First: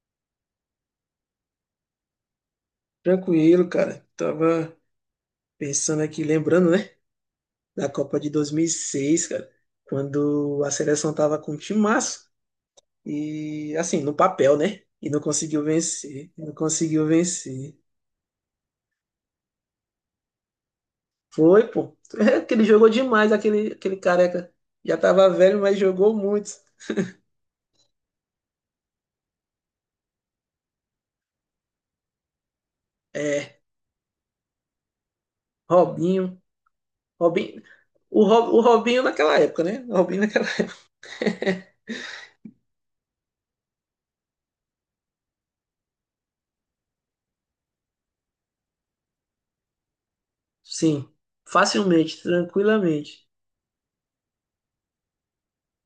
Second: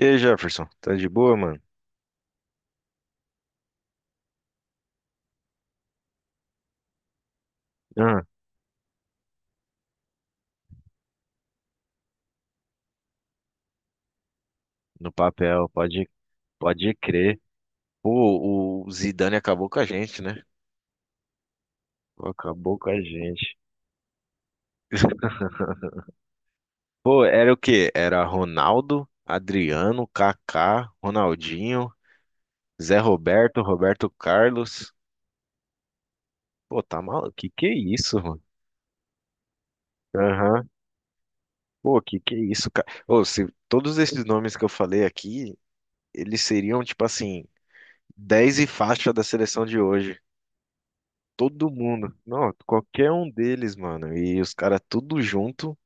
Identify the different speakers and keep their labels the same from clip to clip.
Speaker 1: E aí, Jefferson, tá de boa, mano?
Speaker 2: Tranquilo, cara. Tava pensando aqui, lembrando, né, da Copa
Speaker 1: Ah,
Speaker 2: de 2006, cara, quando a seleção tava com um timaço e, assim, no papel, né, e
Speaker 1: no
Speaker 2: não conseguiu
Speaker 1: papel, pode,
Speaker 2: vencer, não
Speaker 1: pode
Speaker 2: conseguiu
Speaker 1: crer.
Speaker 2: vencer.
Speaker 1: Pô, o Zidane acabou com a gente, né?
Speaker 2: Foi, pô.
Speaker 1: Pô,
Speaker 2: É que
Speaker 1: acabou
Speaker 2: jogou
Speaker 1: com a
Speaker 2: demais,
Speaker 1: gente.
Speaker 2: aquele careca. Já tava velho, mas jogou muito.
Speaker 1: Pô, era o quê? Era Ronaldo, Adriano, Kaká, Ronaldinho, Zé
Speaker 2: É,
Speaker 1: Roberto, Roberto Carlos.
Speaker 2: Robinho,
Speaker 1: Pô, tá maluco?
Speaker 2: Robinho,
Speaker 1: Que é isso, mano?
Speaker 2: O Robinho naquela época, né, o Robinho naquela.
Speaker 1: Aham. Pô, que é isso, cara? Ô, se todos esses nomes que eu falei aqui, eles seriam, tipo assim, 10 e faixa da seleção de hoje.
Speaker 2: Sim,
Speaker 1: Todo mundo.
Speaker 2: facilmente,
Speaker 1: Não, qualquer
Speaker 2: tranquilamente,
Speaker 1: um deles, mano. E os caras tudo junto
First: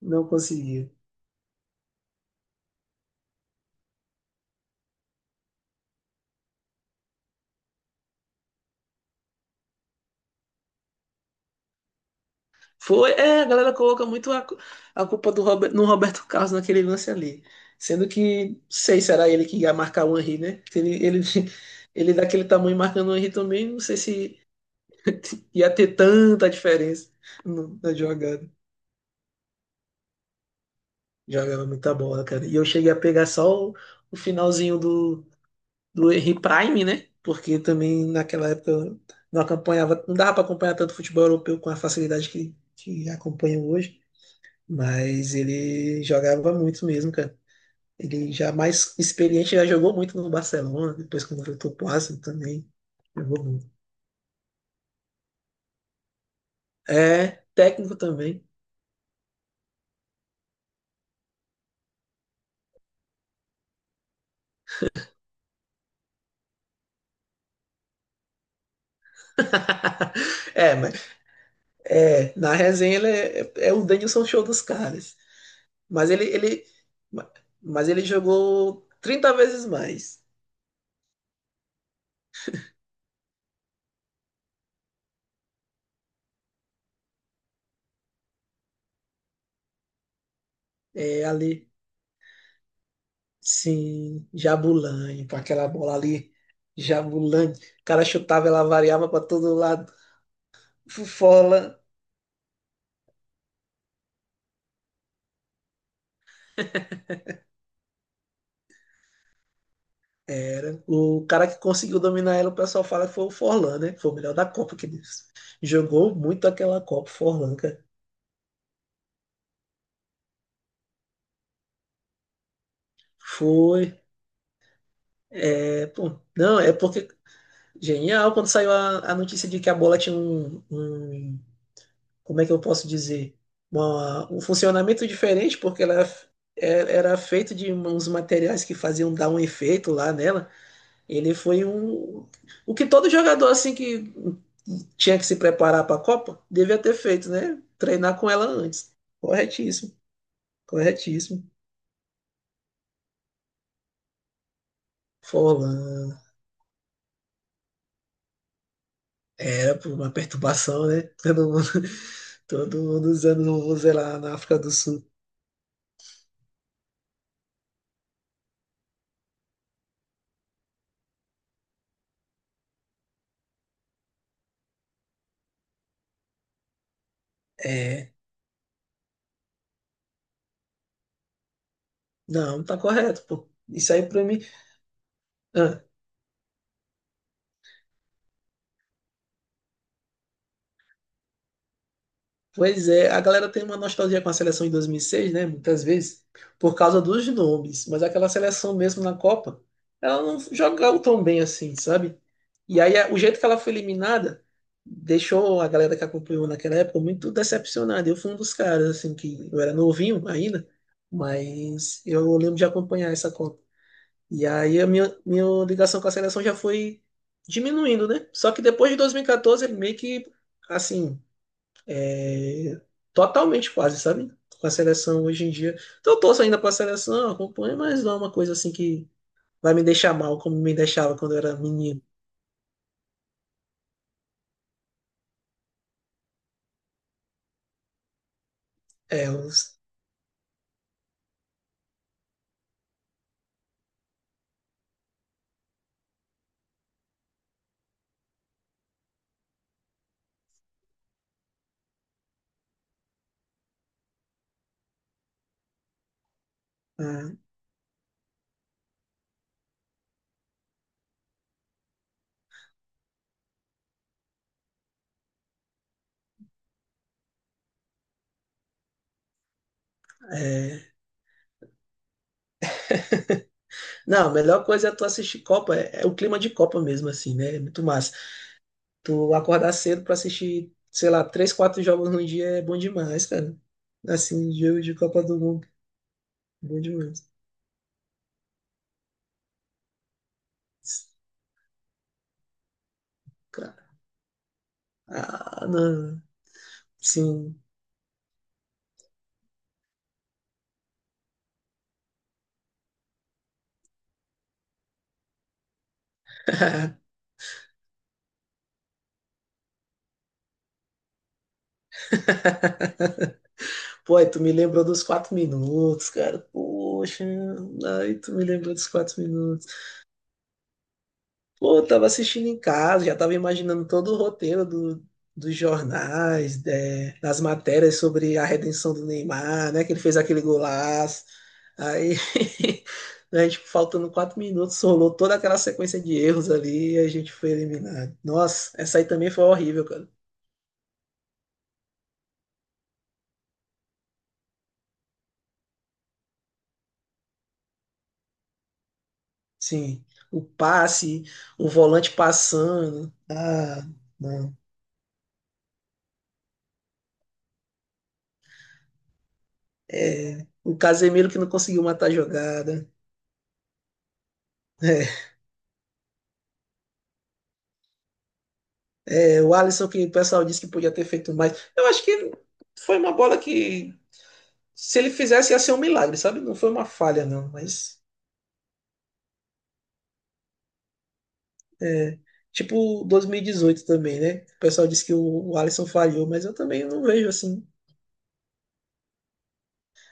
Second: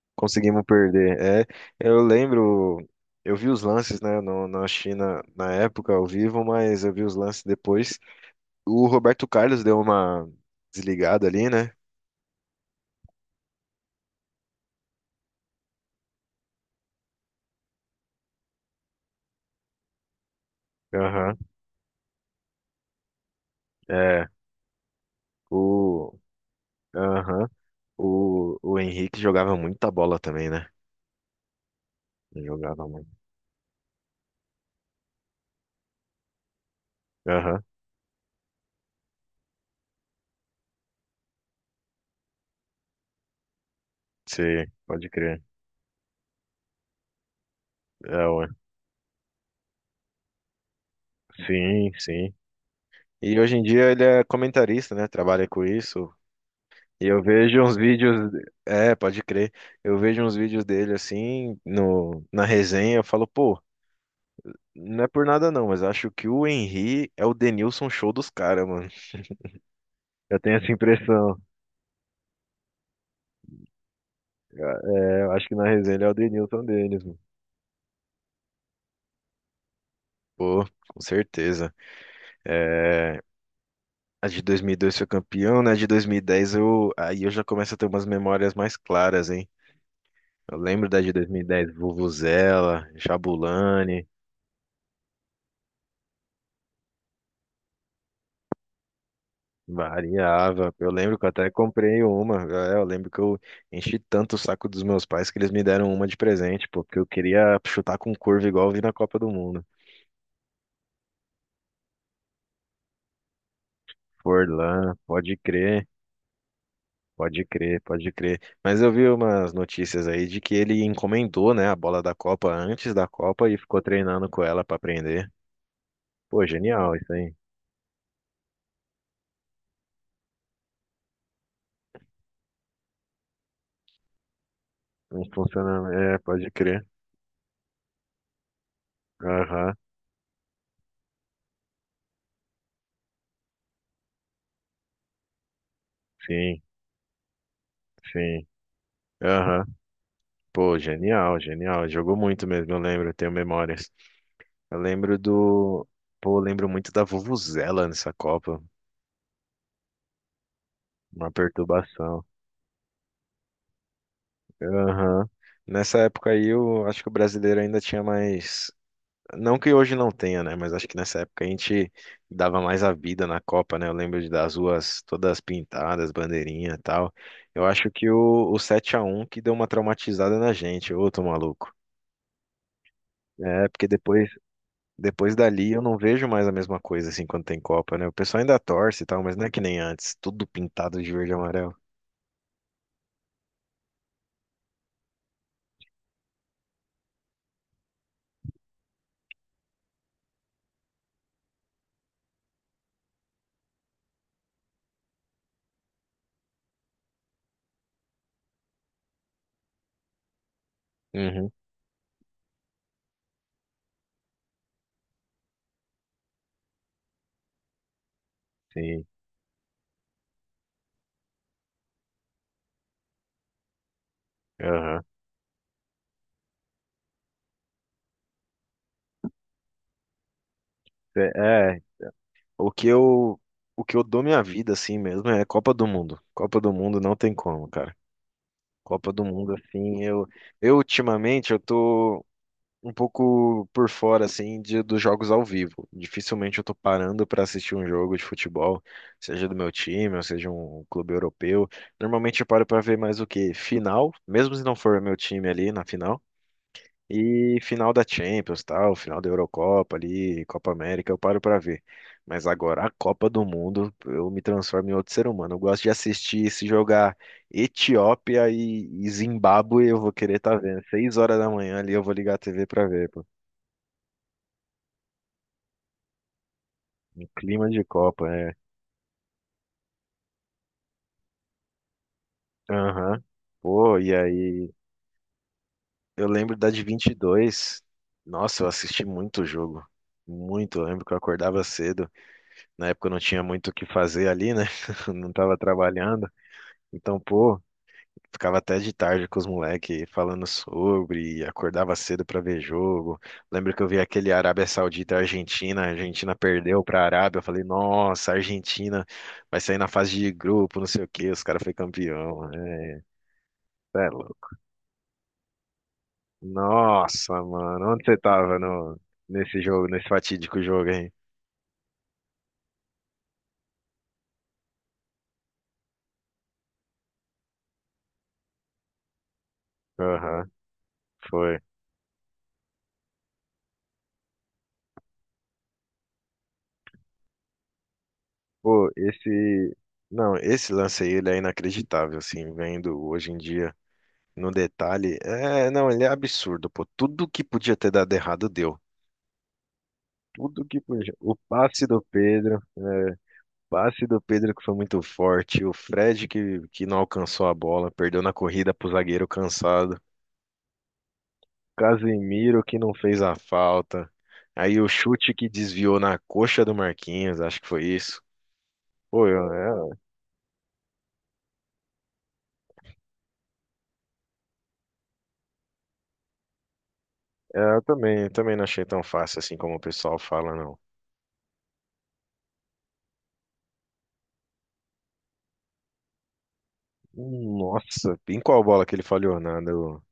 Speaker 2: não
Speaker 1: conseguimos
Speaker 2: conseguiu.
Speaker 1: perder. É, eu lembro, eu vi os lances, né, no, na China na época ao vivo, mas eu vi os lances depois. O Roberto Carlos deu uma desligada ali, né?
Speaker 2: Foi, é, a galera coloca muito a culpa no Roberto Carlos naquele lance ali. Sendo que, não sei, será ele que ia marcar o Henry, né? Se
Speaker 1: Aham.
Speaker 2: ele daquele tamanho marcando o Henry também, não sei
Speaker 1: É.
Speaker 2: se ia ter
Speaker 1: O,
Speaker 2: tanta diferença
Speaker 1: aham.
Speaker 2: na jogada.
Speaker 1: O Henrique jogava muita bola também, né?
Speaker 2: Jogava muita bola,
Speaker 1: Ele
Speaker 2: cara. E eu
Speaker 1: jogava
Speaker 2: cheguei a
Speaker 1: muito.
Speaker 2: pegar só o finalzinho do Henry Prime, né? Porque
Speaker 1: Aham.
Speaker 2: também naquela época eu não acompanhava, não dava para acompanhar tanto futebol europeu com a facilidade que acompanho hoje.
Speaker 1: Sim, pode
Speaker 2: Mas
Speaker 1: crer.
Speaker 2: ele jogava muito mesmo, cara.
Speaker 1: É,
Speaker 2: Ele
Speaker 1: ué.
Speaker 2: já mais experiente, já jogou muito no Barcelona, depois quando voltou pro
Speaker 1: Sim,
Speaker 2: Arsenal
Speaker 1: sim.
Speaker 2: também.
Speaker 1: E
Speaker 2: Jogou
Speaker 1: hoje em
Speaker 2: muito.
Speaker 1: dia ele é comentarista, né? Trabalha com isso, e eu
Speaker 2: É,
Speaker 1: vejo uns
Speaker 2: técnico
Speaker 1: vídeos,
Speaker 2: também.
Speaker 1: é, pode crer. Eu vejo uns vídeos dele assim no na resenha, eu falo, pô, não é por nada não, mas acho que o Henry é o Denilson show dos caras, mano. Eu tenho essa
Speaker 2: É, mas
Speaker 1: impressão.
Speaker 2: é, na resenha ele é o Denilson Show dos caras.
Speaker 1: É, eu acho que na resenha ele é
Speaker 2: Mas
Speaker 1: o
Speaker 2: ele,
Speaker 1: Denilson
Speaker 2: ele,
Speaker 1: deles, mano.
Speaker 2: ma- mas ele jogou 30 vezes mais.
Speaker 1: Pô, com certeza. É, a de 2002 foi campeão, né? A de 2010, eu aí eu já começo a ter umas memórias mais claras, hein? Eu lembro da de
Speaker 2: É, ali,
Speaker 1: 2010, Vuvuzela, Jabulani,
Speaker 2: sim, Jabulani, com aquela bola ali, Jabulani. O cara chutava, ela variava para todo lado.
Speaker 1: Variava. Eu lembro que eu até
Speaker 2: Fufola,
Speaker 1: comprei uma. É, eu lembro que eu enchi tanto o saco dos meus pais que eles me deram uma de presente, pô, porque eu queria chutar com curva igual eu vi na Copa do Mundo.
Speaker 2: era. O cara que conseguiu dominar ela, o pessoal fala que foi o Forlan, né? Foi o melhor da Copa que
Speaker 1: Forlan,
Speaker 2: ele
Speaker 1: pode crer,
Speaker 2: jogou muito aquela Copa,
Speaker 1: pode
Speaker 2: Forlan,
Speaker 1: crer,
Speaker 2: cara.
Speaker 1: pode crer. Mas eu vi umas notícias aí de que ele encomendou, né, a bola da Copa antes da Copa e ficou
Speaker 2: Foi.
Speaker 1: treinando com ela pra aprender.
Speaker 2: É, pô,
Speaker 1: Pô,
Speaker 2: não, é
Speaker 1: genial
Speaker 2: porque.
Speaker 1: isso aí.
Speaker 2: Genial quando saiu a notícia de que a bola tinha. Como é que eu posso dizer? Um funcionamento
Speaker 1: Não
Speaker 2: diferente, porque
Speaker 1: funciona,
Speaker 2: ela
Speaker 1: é, pode crer.
Speaker 2: era feito de uns materiais que faziam dar um
Speaker 1: Aham,
Speaker 2: efeito lá nela. Ele foi um. O que todo jogador assim que tinha que se preparar para a Copa
Speaker 1: sim,
Speaker 2: devia ter feito, né? Treinar com ela
Speaker 1: sim.
Speaker 2: antes.
Speaker 1: Aham.
Speaker 2: Corretíssimo,
Speaker 1: Pô, genial,
Speaker 2: corretíssimo.
Speaker 1: genial. Jogou muito mesmo, eu lembro, eu tenho memórias. Eu lembro do.
Speaker 2: Forlan
Speaker 1: Pô, eu lembro muito da Vuvuzela nessa Copa.
Speaker 2: era por uma perturbação, né?
Speaker 1: Uma
Speaker 2: Todo mundo,
Speaker 1: perturbação.
Speaker 2: todo mundo usando o Vuvuzela lá na África do Sul.
Speaker 1: Aham. Nessa época aí, eu acho que o brasileiro ainda tinha mais. Não que hoje não tenha, né? Mas acho que nessa época a gente dava mais a vida na Copa, né? Eu lembro de das ruas todas pintadas, bandeirinha e tal. Eu acho que
Speaker 2: É,
Speaker 1: o 7-1 que deu uma traumatizada na gente. Ô, tô maluco.
Speaker 2: não, tá correto, pô.
Speaker 1: É, porque
Speaker 2: Isso aí pra
Speaker 1: depois
Speaker 2: mim.
Speaker 1: Depois dali eu
Speaker 2: Ah,
Speaker 1: não vejo mais a mesma coisa assim quando tem Copa, né? O pessoal ainda torce e tal, mas não é que nem antes, tudo pintado de verde e amarelo.
Speaker 2: pois é, a galera tem uma nostalgia com a seleção de 2006, né? Muitas vezes, por causa dos nomes, mas aquela seleção mesmo na Copa, ela não jogava tão bem assim, sabe? E aí o jeito que ela foi eliminada deixou a galera que acompanhou naquela época muito decepcionada. Eu fui um dos caras, assim, que eu era novinho ainda,
Speaker 1: Uhum,
Speaker 2: mas eu lembro de acompanhar essa Copa. E aí a minha ligação com a seleção já foi diminuindo, né? Só que depois de
Speaker 1: sim.
Speaker 2: 2014, ele meio que, assim, é, totalmente quase, sabe? Com a
Speaker 1: Aham.
Speaker 2: seleção hoje em dia. Então eu torço ainda pra seleção, acompanho, mas não é uma coisa assim que vai me deixar mal como me deixava quando eu era
Speaker 1: É, é,
Speaker 2: menino.
Speaker 1: o que eu o que eu dou minha vida assim mesmo é Copa do Mundo. Copa do Mundo não tem como, cara. Copa do
Speaker 2: É,
Speaker 1: Mundo assim, eu ultimamente eu tô um pouco por fora, assim, dos jogos ao vivo. Dificilmente eu tô parando pra assistir um jogo de futebol, seja do meu time, ou seja um clube europeu. Normalmente eu paro pra ver mais o quê? Final, mesmo se não for meu time ali na final.
Speaker 2: ah,
Speaker 1: E final da Champions, tal, final da Eurocopa ali, Copa América, eu paro pra ver. Mas agora a Copa do Mundo, eu me transformo em outro ser humano. Eu gosto de assistir se jogar Etiópia e Zimbábue, eu vou querer estar vendo.
Speaker 2: é.
Speaker 1: 6 horas da manhã ali eu vou ligar a TV pra ver, pô.
Speaker 2: Não, a melhor coisa é tu assistir Copa, é o clima de Copa mesmo,
Speaker 1: Um
Speaker 2: assim, né? É
Speaker 1: clima
Speaker 2: muito
Speaker 1: de
Speaker 2: massa.
Speaker 1: Copa, é.
Speaker 2: Tu acordar cedo pra assistir, sei lá, três, quatro jogos no dia é bom
Speaker 1: Aham.
Speaker 2: demais, cara.
Speaker 1: Pô, e
Speaker 2: Assim,
Speaker 1: aí?
Speaker 2: jogo de Copa do Mundo,
Speaker 1: Eu lembro da
Speaker 2: bom
Speaker 1: de vinte e
Speaker 2: demais.
Speaker 1: dois. Nossa, eu assisti muito o jogo. Muito. Eu lembro que eu acordava cedo. Na época eu não tinha muito o
Speaker 2: Cara,
Speaker 1: que fazer ali, né? Não tava
Speaker 2: ah, não,
Speaker 1: trabalhando. Então,
Speaker 2: sim.
Speaker 1: pô, ficava até de tarde com os moleques falando sobre. E acordava cedo pra ver jogo. Lembro que eu vi aquele Arábia Saudita e Argentina. A Argentina perdeu pra Arábia. Eu falei, nossa, a Argentina vai sair na fase de grupo, não sei o quê. Os caras foi campeão, né?
Speaker 2: Pô, aí tu me lembrou dos 4 minutos, cara. Poxa,
Speaker 1: Nossa, mano, onde
Speaker 2: aí
Speaker 1: você
Speaker 2: tu me
Speaker 1: tava
Speaker 2: lembrou dos
Speaker 1: no,
Speaker 2: quatro
Speaker 1: nesse
Speaker 2: minutos.
Speaker 1: jogo, nesse fatídico jogo, hein?
Speaker 2: Pô, eu tava assistindo em casa, já tava imaginando todo o roteiro do, dos jornais, né, das matérias sobre a redenção do Neymar, né? Que ele fez aquele
Speaker 1: Aham,
Speaker 2: golaço.
Speaker 1: foi.
Speaker 2: Aí, a gente, faltando 4 minutos, rolou toda aquela sequência de erros ali e a gente foi eliminado. Nossa,
Speaker 1: Pô,
Speaker 2: essa aí também foi
Speaker 1: esse.
Speaker 2: horrível, cara.
Speaker 1: Não, esse lance aí, ele é inacreditável, assim, vendo hoje em dia no detalhe. É, não, ele é absurdo, pô. Tudo que podia ter dado errado deu.
Speaker 2: Sim, o
Speaker 1: Tudo que podia.
Speaker 2: passe,
Speaker 1: O
Speaker 2: o
Speaker 1: passe do
Speaker 2: volante
Speaker 1: Pedro, o
Speaker 2: passando. Ah,
Speaker 1: passe do Pedro
Speaker 2: não.
Speaker 1: que foi muito forte, o Fred que não alcançou a bola, perdeu na corrida pro zagueiro cansado.
Speaker 2: É, o Casemiro que não conseguiu matar a
Speaker 1: Casemiro que
Speaker 2: jogada.
Speaker 1: não fez a falta. Aí o
Speaker 2: É,
Speaker 1: chute que desviou na coxa do Marquinhos, acho que foi isso. Pô,
Speaker 2: é, o Alisson que o pessoal disse que podia ter feito mais. Eu acho que foi uma bola que, se ele fizesse, ia ser um milagre, sabe? Não foi uma falha, não. Mas,
Speaker 1: eu também não achei tão fácil assim como o pessoal fala, não.
Speaker 2: é, tipo 2018 também, né? O pessoal disse que o Alisson falhou, mas eu também não vejo assim.
Speaker 1: Nossa, em qual bola que ele falhou? Na do,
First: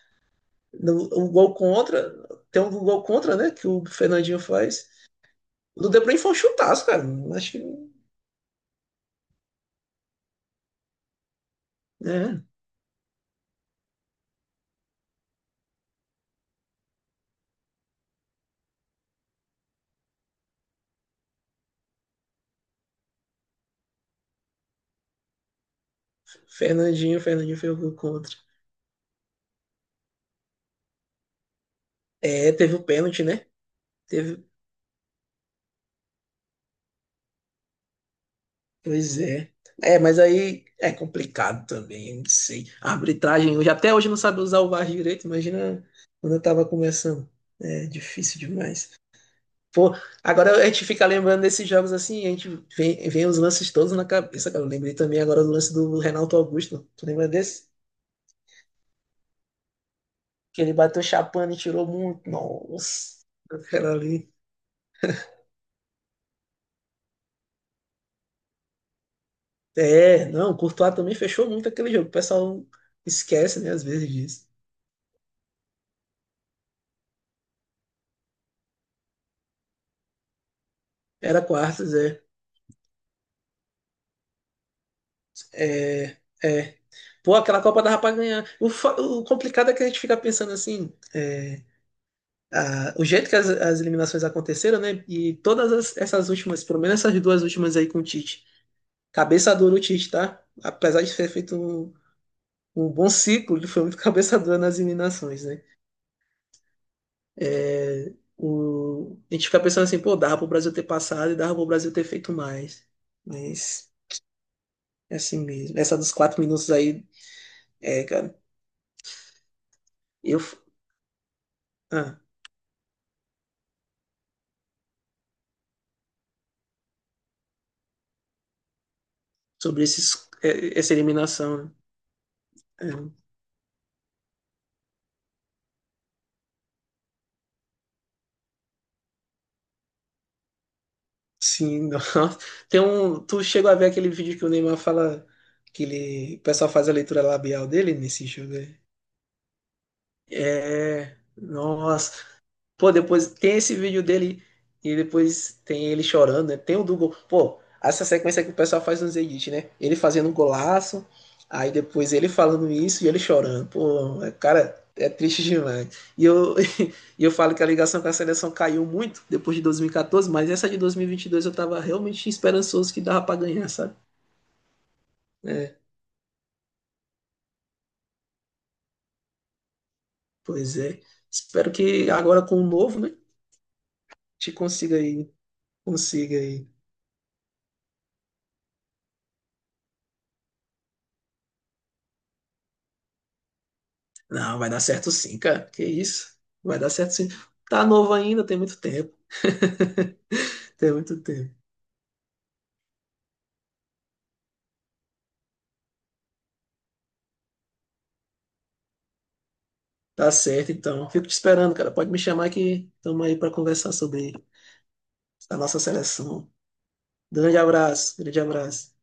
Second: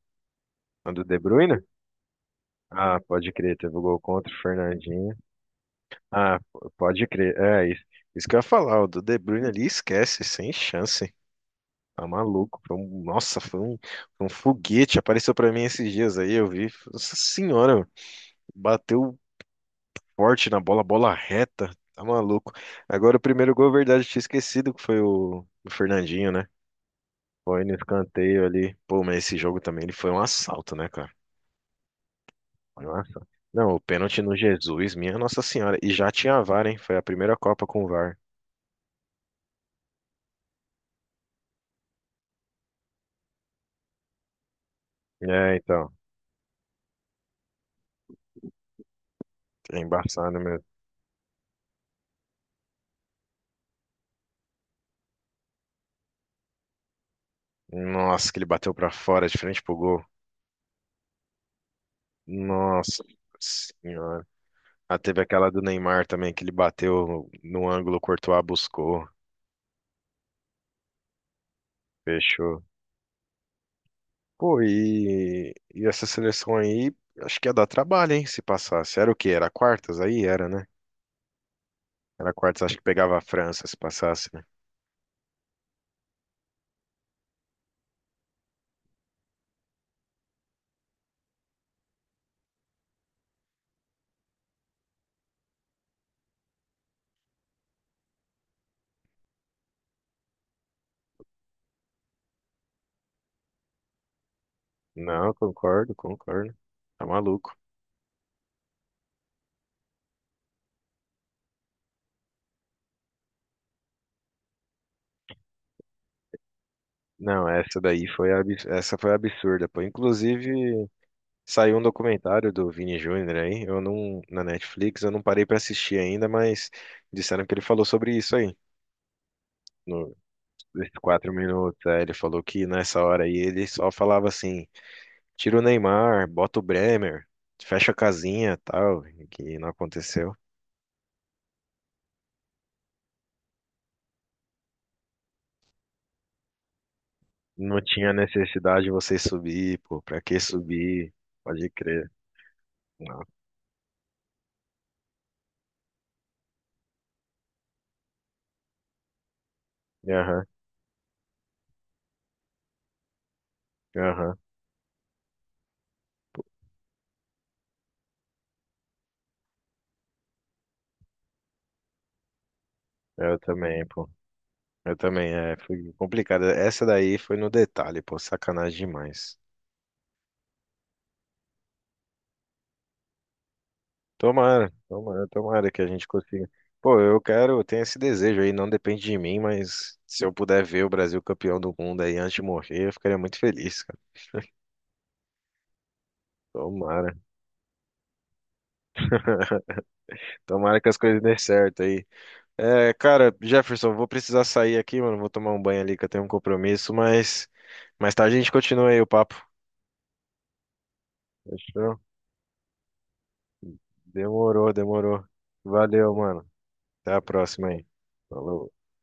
Speaker 1: na do
Speaker 2: No-
Speaker 1: De
Speaker 2: o gol
Speaker 1: Bruyne?
Speaker 2: contra, tem um
Speaker 1: Ah,
Speaker 2: gol
Speaker 1: pode
Speaker 2: contra, né?
Speaker 1: crer,
Speaker 2: Que
Speaker 1: teve o
Speaker 2: o
Speaker 1: gol contra o
Speaker 2: Fernandinho faz.
Speaker 1: Fernandinho.
Speaker 2: O do De Bruyne foi um
Speaker 1: Ah,
Speaker 2: chutaço, cara.
Speaker 1: pode crer,
Speaker 2: Acho
Speaker 1: é isso.
Speaker 2: que.
Speaker 1: Isso que eu ia falar, o do De Bruyne ali esquece, sem chance. Tá
Speaker 2: Né?
Speaker 1: maluco. Nossa, foi um foguete. Apareceu pra mim esses dias aí, eu vi. Nossa senhora, bateu forte na bola, bola reta, tá maluco. Agora o primeiro gol, é verdade, eu tinha esquecido que foi o Fernandinho, né?
Speaker 2: Fernandinho, Fernandinho
Speaker 1: Foi
Speaker 2: fez
Speaker 1: no
Speaker 2: o gol contra.
Speaker 1: escanteio ali. Pô, mas esse jogo também ele foi um assalto, né, cara?
Speaker 2: É, teve o
Speaker 1: Foi um
Speaker 2: pênalti,
Speaker 1: assalto.
Speaker 2: né?
Speaker 1: Não, o pênalti no
Speaker 2: Teve,
Speaker 1: Jesus, minha Nossa Senhora. E já tinha a VAR, hein? Foi a primeira Copa com o VAR.
Speaker 2: pois é. É, mas aí é complicado também, eu não sei. A arbitragem hoje, até hoje não sabe usar o VAR direito,
Speaker 1: É,
Speaker 2: imagina
Speaker 1: então,
Speaker 2: quando eu tava começando. É difícil demais.
Speaker 1: é
Speaker 2: Pô,
Speaker 1: embaçado
Speaker 2: agora
Speaker 1: mesmo.
Speaker 2: a gente fica lembrando desses jogos assim, a gente vem, vem os lances todos na cabeça, cara. Eu lembrei também agora do lance do Renato Augusto. Tu lembra desse?
Speaker 1: Nossa, que ele bateu pra fora, de frente pro gol.
Speaker 2: Que ele bateu chapando e tirou muito.
Speaker 1: Nossa
Speaker 2: Nossa, aquela
Speaker 1: Senhora.
Speaker 2: ali.
Speaker 1: Ah, teve aquela do Neymar também, que ele bateu no ângulo, o Courtois buscou,
Speaker 2: É, não, o Courtois também fechou muito aquele jogo. O
Speaker 1: fechou.
Speaker 2: pessoal esquece, né, às vezes disso.
Speaker 1: Pô, e essa seleção aí, acho que ia dar trabalho, hein, se passasse. Era o quê? Era quartas aí? Era, né?
Speaker 2: Era quartas, é.
Speaker 1: Era quartas, acho que pegava a França se passasse, né?
Speaker 2: É, é. Pô, aquela Copa dava pra ganhar. O complicado é que a gente fica pensando assim, é, o jeito que as eliminações aconteceram, né? E todas essas últimas, pelo menos essas duas últimas aí com o Tite. Cabeça dura o Tite, tá? Apesar de ter feito um bom ciclo, ele foi muito cabeça dura nas
Speaker 1: Não,
Speaker 2: eliminações, né?
Speaker 1: concordo, concordo. Tá maluco.
Speaker 2: É, a gente fica pensando assim, pô, dava pro Brasil ter passado e dava pro Brasil ter feito mais. Mas é assim mesmo. Essa dos 4 minutos aí,
Speaker 1: Não, essa
Speaker 2: é,
Speaker 1: daí foi,
Speaker 2: cara.
Speaker 1: abs- essa foi absurda, pô.
Speaker 2: Eu.
Speaker 1: Inclusive, saiu um
Speaker 2: Ah,
Speaker 1: documentário do Vini Júnior aí, eu não, na Netflix, eu não parei pra assistir ainda, mas disseram que ele falou sobre isso aí,
Speaker 2: sobre
Speaker 1: no,
Speaker 2: esses, é, essa
Speaker 1: nesses 4
Speaker 2: eliminação, né?
Speaker 1: minutos. Aí ele falou que
Speaker 2: É,
Speaker 1: nessa hora aí ele só falava assim, tira o Neymar, bota o Bremer, fecha a casinha, tal, que não aconteceu.
Speaker 2: sim, nossa. Tem tu chegou a ver aquele vídeo que o Neymar fala que o pessoal faz a leitura labial
Speaker 1: Não
Speaker 2: dele
Speaker 1: tinha
Speaker 2: nesse jogo aí?
Speaker 1: necessidade de vocês subir, pô, pra que subir?
Speaker 2: É,
Speaker 1: Pode crer.
Speaker 2: nossa. Pô,
Speaker 1: Não.
Speaker 2: depois tem esse vídeo dele e depois tem ele chorando, né? Tem o do gol. Pô, essa sequência que o pessoal faz nos edits, né? Ele fazendo um
Speaker 1: Aham,
Speaker 2: golaço, aí depois ele falando isso e ele chorando. Pô,
Speaker 1: aham,
Speaker 2: cara, é triste demais. E eu, e eu falo que a ligação com a seleção caiu muito depois de 2014, mas essa de dois mil e vinte e dois eu tava realmente esperançoso que dava pra
Speaker 1: eu
Speaker 2: ganhar,
Speaker 1: também,
Speaker 2: sabe?
Speaker 1: pô. Eu também, é, foi complicado. Essa daí foi no detalhe, pô, sacanagem demais.
Speaker 2: Pois é. Espero que agora com o novo, né? A gente
Speaker 1: Tomara,
Speaker 2: consiga
Speaker 1: tomara,
Speaker 2: aí,
Speaker 1: tomara que a gente
Speaker 2: consiga
Speaker 1: consiga.
Speaker 2: aí.
Speaker 1: Pô, eu tenho esse desejo aí, não depende de mim, mas se eu puder ver o Brasil campeão do mundo aí antes de morrer, eu ficaria muito feliz, cara.
Speaker 2: Não, vai dar certo sim, cara. Que isso? Vai dar certo
Speaker 1: Tomara.
Speaker 2: sim. Tá novo ainda, tem muito tempo.
Speaker 1: Tomara que
Speaker 2: Tem
Speaker 1: as
Speaker 2: muito
Speaker 1: coisas dêem
Speaker 2: tempo.
Speaker 1: certo aí. É, cara, Jefferson, vou precisar sair aqui, mano. Vou tomar um banho ali que eu tenho um compromisso, mas mais tarde a gente continua aí o papo.
Speaker 2: Tá certo, então. Fico te esperando, cara.
Speaker 1: Fechou?
Speaker 2: Pode me chamar que estamos aí para conversar sobre
Speaker 1: Demorou, demorou.
Speaker 2: a nossa
Speaker 1: Valeu, mano.
Speaker 2: seleção.
Speaker 1: Até a
Speaker 2: Grande
Speaker 1: próxima aí.
Speaker 2: abraço, grande
Speaker 1: Falou.
Speaker 2: abraço.